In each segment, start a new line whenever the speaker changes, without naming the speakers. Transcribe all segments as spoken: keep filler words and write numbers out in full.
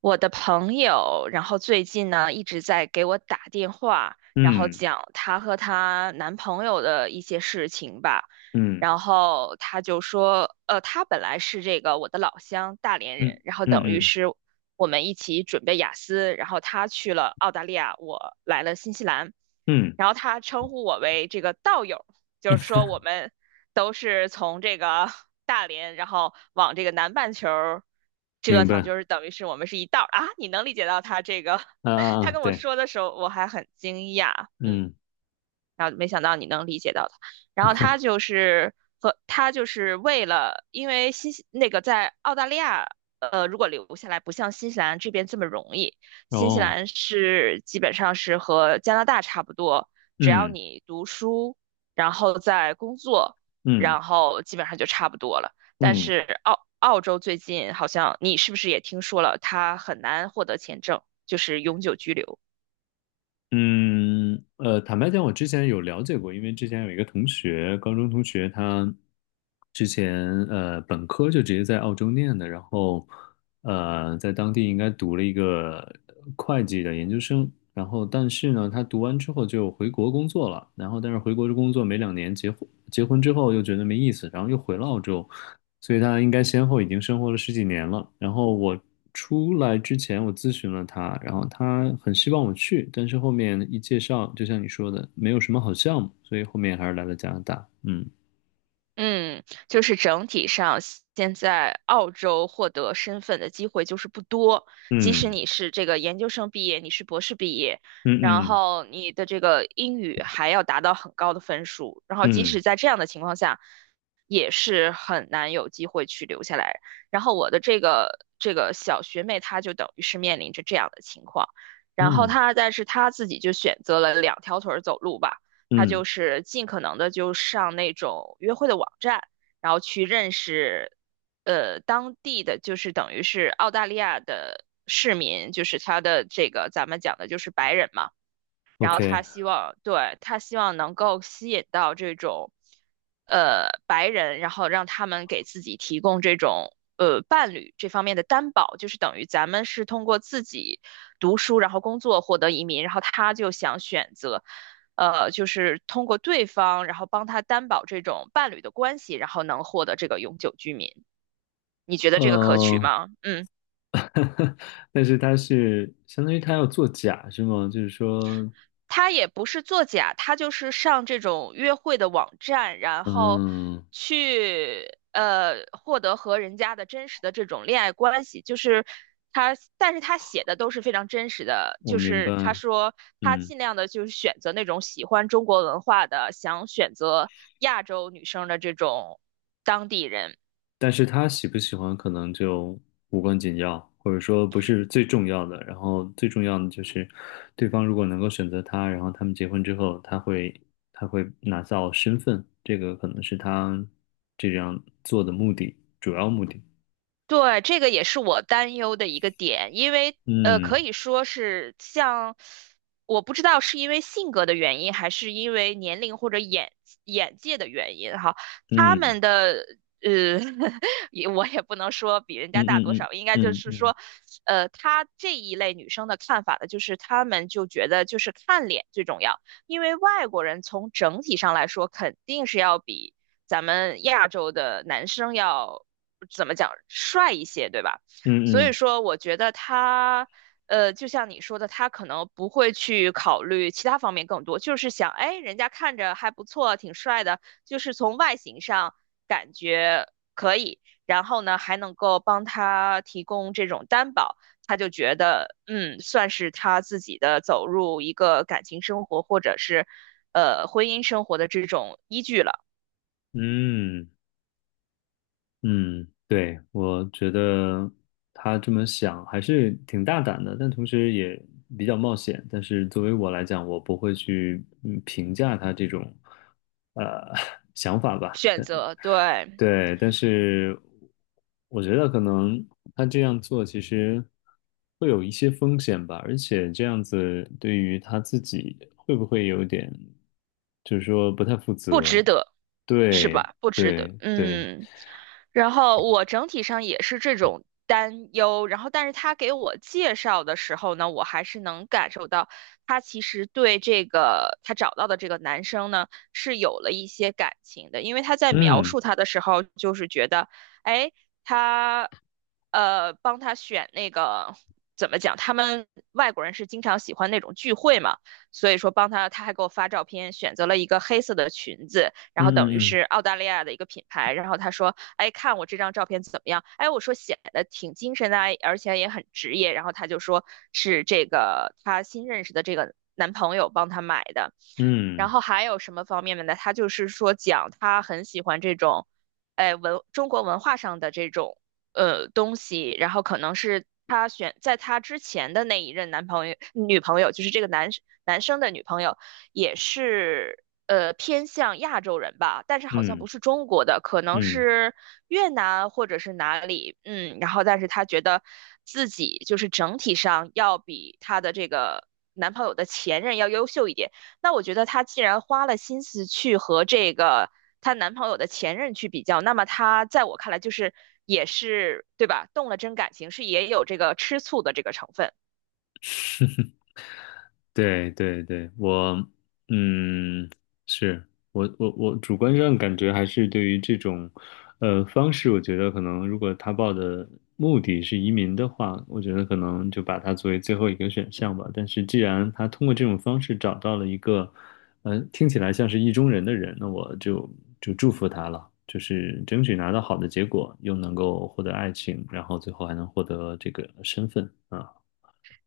我的朋友，然后最近呢一直在给我打电话，然后
嗯。
讲她和她男朋友的一些事情吧。
嗯。
然后她就说，呃，她本来是这个我的老乡大连
嗯。
人，然后等
嗯。
于
嗯。
是我们一起准备雅思，然后他去了澳大利亚，我来了新西兰，
嗯。
然后他称呼我为这个道友，就是说我们都是从这个 大连，然后往这个南半球折
明
腾，
白。
就是等于是我们是一道儿啊。你能理解到他这个，
啊啊
他
啊，
跟我
对。
说的时候，我还很惊讶，嗯。
嗯。
然后没想到你能理解到他，然后他就 是和他就是为了，因为新西那个在澳大利亚，呃，如果留下来不像新西兰这边这么容易，新西
哦。
兰是基本上是和加拿大差不多，只要
嗯。
你读书，然后在工作，
嗯。
然后基本上就差不多了。但
嗯。
是澳澳洲最近好像你是不是也听说了，他很难获得签证，就是永久居留。
嗯。呃，坦白讲，我之前有了解过，因为之前有一个同学，高中同学，他之前呃本科就直接在澳洲念的，然后呃在当地应该读了一个会计的研究生，然后但是呢，他读完之后就回国工作了，然后但是回国工作没两年结婚，结婚之后又觉得没意思，然后又回了澳洲，所以他应该先后已经生活了十几年了。然后我出来之前，我咨询了他，然后他很希望我去，但是后面一介绍，就像你说的，没有什么好项目，所以后面还是来了加拿大。嗯。
嗯，就是整体上，现在澳洲获得身份的机会就是不多。即使
嗯。
你是这个研究生毕业，你是博士毕业，
嗯。
然
嗯。
后你的这个英语还要达到很高的分数，然后即使
嗯。
在这样的情况下，也是很难有机会去留下来。然后我的这个这个小学妹，她就等于是面临着这样的情况，然后
嗯。
她但是她自己就选择了两条腿儿走路吧。他
嗯
就是尽可能的就上那种约会的网站，然后去认识，呃，当地的就是等于是澳大利亚的市民，就是他的这个咱们讲的就是白人嘛。然后他
，OK。
希望，对，他希望能够吸引到这种，呃，白人，然后让他们给自己提供这种，呃，伴侣这方面的担保，就是等于咱们是通过自己读书，然后工作获得移民，然后他就想选择，呃，就是通过对方，然后帮他担保这种伴侣的关系，然后能获得这个永久居民。你觉得这个可取
呃，
吗？嗯。
但是他是相当于他要做假是吗？就是说，
他也不是作假，他就是上这种约会的网站，然后
嗯，
去呃获得和人家的真实的这种恋爱关系，就是他，但是他写的都是非常真实的，
我
就
明白。
是他说他
嗯
尽量的就是选择那种喜欢中国文化的，想选择亚洲女生的这种当地人。
但是他喜不喜欢可能就无关紧要，或者说不是最重要的。然后最重要的就是，对方如果能够选择他，然后他们结婚之后，他会他会拿到身份，这个可能是他这样做的目的，主要目的。
对，这个也是我担忧的一个点，因为呃，可
嗯。
以说是像，我不知道是因为性格的原因，还是因为年龄或者眼眼界的原因哈，他
嗯。
们的呃，也我也不能说比人
嗯。
家大多
嗯。
少，应该就
嗯。嗯。
是
嗯。
说，呃，他这一类女生的看法呢，就是他们就觉得就是看脸最重要，因为外国人从整体上来说肯定是要比。咱们亚洲的男生要怎么讲帅一些，对吧？所
嗯。
以
嗯。
说，我觉得他，呃，就像你说的，他可能不会去考虑其他方面更多，就是想，哎，人家看着还不错，挺帅的，就是从外形上感觉可以，然后呢，还能够帮他提供这种担保，他就觉得，嗯，算是他自己的走入一个感情生活或者是，呃，婚姻生活的这种依据了。
嗯。嗯。对，我觉得他这么想还是挺大胆的，但同时也比较冒险。但是作为我来讲，我不会去嗯评价他这种呃 想法吧。
选
但
择，对，
对，但是我觉得可能他这样做其实会有一些风险吧，而且这样子对于他自己会不会有点，就是说不太负
不
责？
值得，是
对，
吧？不值得，
对，对。
嗯。然后我整体上也是这种担忧，然后但是他给我介绍的时候呢，我还是能感受到他其实对这个他找到的这个男生呢是有了一些感情的，因为他在描
嗯。
述他的时候，就是觉得，哎，他呃帮他选那个怎么讲，他们外国人是经常喜欢那种聚会嘛。所以说帮他，他还给我发照片，选择了一个黑色的裙子，然
嗯。
后等于
嗯。
是澳大利亚的一个品牌，然后他说，哎，看我这张照片怎么样？哎，我说显得挺精神的啊，而且也很职业，然后他就说是这个他新认识的这个男朋友帮他买的，然
嗯。
后还有什么方面呢？他就是说讲他很喜欢这种。哎，文中国文化上的这种呃东西，然后可能是她选在她之前的那一任男朋友女朋友，就是这个男男生的女朋友，也是呃偏向亚洲人吧，但是好像
嗯。嗯。
不是中国的，可能
嗯。
是越南或者是哪里，嗯，然后但是她觉得自己就是整体上要比她的这个男朋友的前任要优秀一点。那我觉得她既然花了心思去和这个她男朋友的前任去比较，那么她在我看来就是也是对吧？动了真感情，是也有这个吃醋的这个成分。
对对对。我嗯，是我我我主观上感觉还是对于这种呃方式，我觉得可能如果他报的目的是移民的话，我觉得可能就把它作为最后一个选项吧。但是既然他通过这种方式找到了一个呃听起来像是意中人的人，那我就就祝福他了，就是争取拿到好的结果，又能够获得爱情，然后最后还能获得这个身份啊。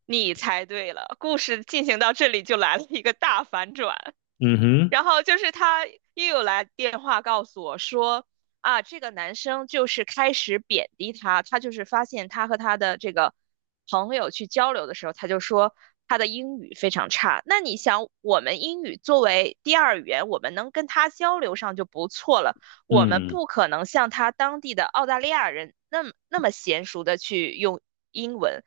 你猜对了，故事进行到这里就来了一个大反转。
嗯哼。
然后就是他又有来电话告诉我说，啊，这个男生就是开始贬低他，他就是发现他和他的这个朋友去交流的时候，他就说他的英语非常差。那你想，我们英语作为第二语言，我们能跟他交流上就不错了，我们
嗯。
不可能像他当地的澳大利亚人那么那么娴熟的去用英文。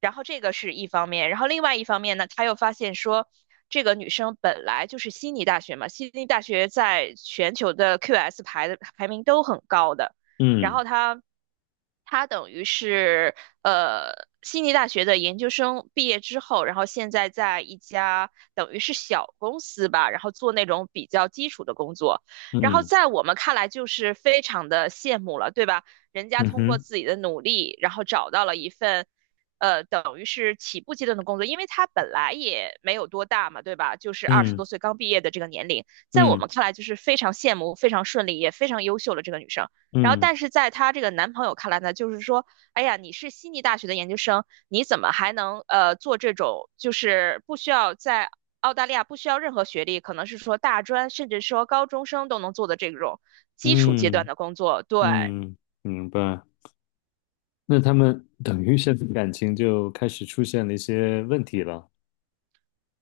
然后这个是一方面，然后另外一方面呢，他又发现说，这个女生本来就是悉尼大学嘛，悉尼大学在全球的 Q S 排的排名都很高的，然
嗯。
后她她等于是呃悉尼大学的研究生毕业之后，然后现在在一家等于是小公司吧，然后做那种比较基础的工作，然后
嗯。
在我们看来就是非常的羡慕了，对吧？人家
嗯
通过
哼。
自己的努力，然后找到了一份，呃，等于是起步阶段的工作，因为她本来也没有多大嘛，对吧？就是二十
嗯。
多岁刚毕业的这个年龄，在我
嗯。
们看来就是非常羡慕、非常顺利、也非常优秀的这个女生。然后，
嗯。
但是在她这个男朋友看来呢，就是说，哎呀，你是悉尼大学的研究生，你怎么还能呃做这种就是不需要在澳大利亚不需要任何学历，可能是说大专，甚至说高中生都能做的这种基础阶段
嗯。
的工作。对，
嗯。明白。那他们等于现在感情就开始出现了一些问题了。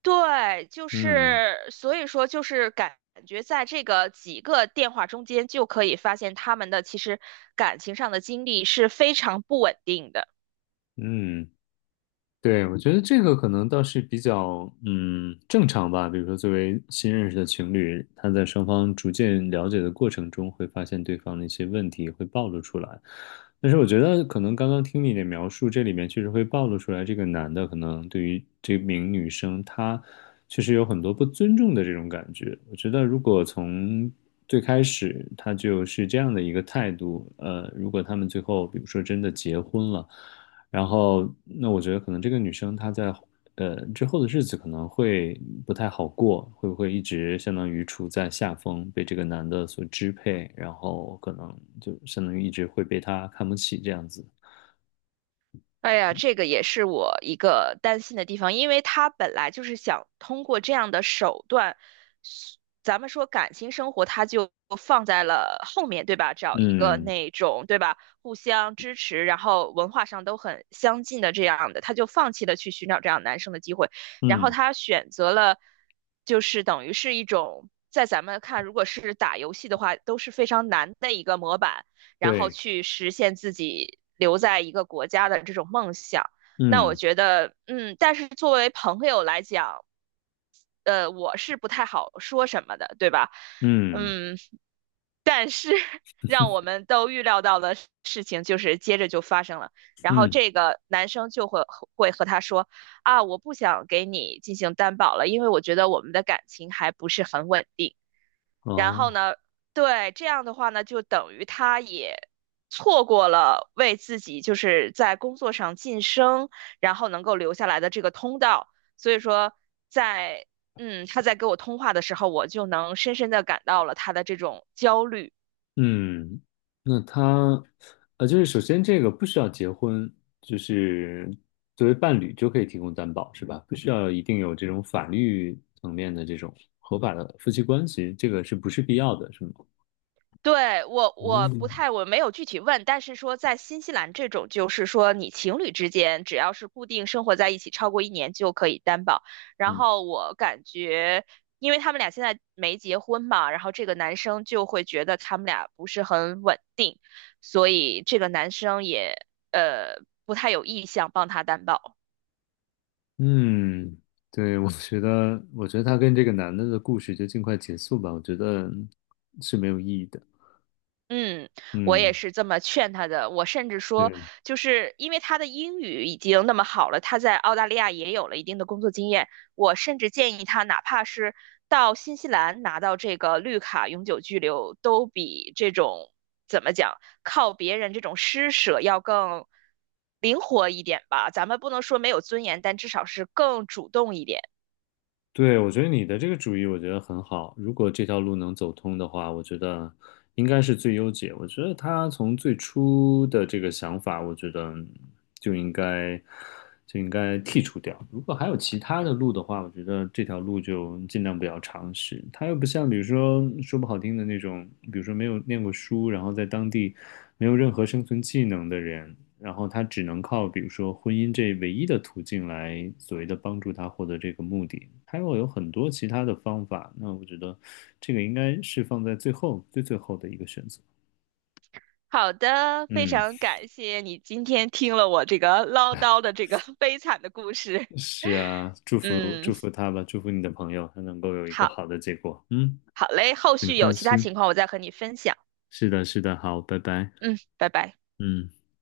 对，就
嗯。
是所以说就是感觉在这个几个电话中间就可以发现他们的其实感情上的经历是非常不稳定的。
嗯。对，我觉得这个可能倒是比较嗯正常吧。比如说，作为新认识的情侣，他在双方逐渐了解的过程中，会发现对方的一些问题会暴露出来。但是我觉得，可能刚刚听你的描述，这里面确实会暴露出来，这个男的可能对于这名女生，他确实有很多不尊重的这种感觉。我觉得，如果从最开始他就是这样的一个态度，呃，如果他们最后比如说真的结婚了。然后，那我觉得可能这个女生她在呃之后的日子可能会不太好过，会不会一直相当于处在下风，被这个男的所支配，然后可能就相当于一直会被他看不起这样子。
哎呀，这个也是我一个担心的地方，因为他本来就是想通过这样的手段，咱们说感情生活，他就放在了后面，对吧？找一个
嗯。
那种，对吧？互相支持，然后文化上都很相近的这样的，他就放弃了去寻找这样男生的机会，然后
嗯。
他选择了，就是等于是一种在咱们看，如果是打游戏的话，都是非常难的一个模板。然后
对。
去实现自己留在一个国家的这种梦想。那我
嗯。
觉得，嗯，但是作为朋友来讲，呃，我是不太好说什么的，对吧？
嗯。
嗯，但是 让我们都预料到的事情就是接着就发生了，然后
嗯。
这个男生就会会和他说啊，我不想给你进行担保了，因为我觉得我们的感情还不是很稳定。然后
哦。
呢，对，这样的话呢，就等于他也错过了为自己就是在工作上晋升，然后能够留下来的这个通道。所以说在，嗯，他在给我通话的时候，我就能深深的感到了他的这种焦虑。
嗯。那他，呃，就是首先这个不需要结婚，就是作为伴侣就可以提供担保，是吧？不需要一定有这种法律层面的这种合法的夫妻关系，这个是不是必要的，是吗？
对，我我不
嗯。
太，我没有具体问，但是说在新西兰这种，就是说你情侣之间只要是固定生活在一起超过一年就可以担保。然
嗯。
后我感觉，因为他们俩现在没结婚嘛，然后这个男生就会觉得他们俩不是很稳定，所以这个男生也呃不太有意向帮他担保。
嗯。对，我觉得，我觉得他跟这个男的的故事就尽快结束吧，我觉得是没有意义的。
嗯，我也
嗯。
是这么劝他的。我甚至说，
对。
就是因为他的英语已经那么好了，他在澳大利亚也有了一定的工作经验。我甚至建议他，哪怕是到新西兰拿到这个绿卡永久居留，都比这种怎么讲靠别人这种施舍要更灵活一点吧。咱们不能说没有尊严，但至少是更主动一点。
对，我觉得你的这个主意我觉得很好。如果这条路能走通的话，我觉得应该是最优解。我觉得他从最初的这个想法，我觉得就应该就应该剔除掉。如果还有其他的路的话，我觉得这条路就尽量不要尝试。他又不像，比如说说不好听的那种，比如说没有念过书，然后在当地没有任何生存技能的人，然后他只能靠比如说婚姻这唯一的途径来所谓的帮助他获得这个目的，他有有很多其他的方法。那我觉得这个应该是放在最后最最后的一个选择。
好的，非
嗯。
常感谢你今天听了我这个唠叨的这个 悲惨的故事。
是啊，祝福
嗯，
祝福他吧，祝福你的朋友，他能够有一个
好，
好的结果。嗯。
好嘞，后
很
续
开
有其他
心。
情况我再和你分享。
是的，是的，好，拜拜。
嗯，拜拜。
嗯。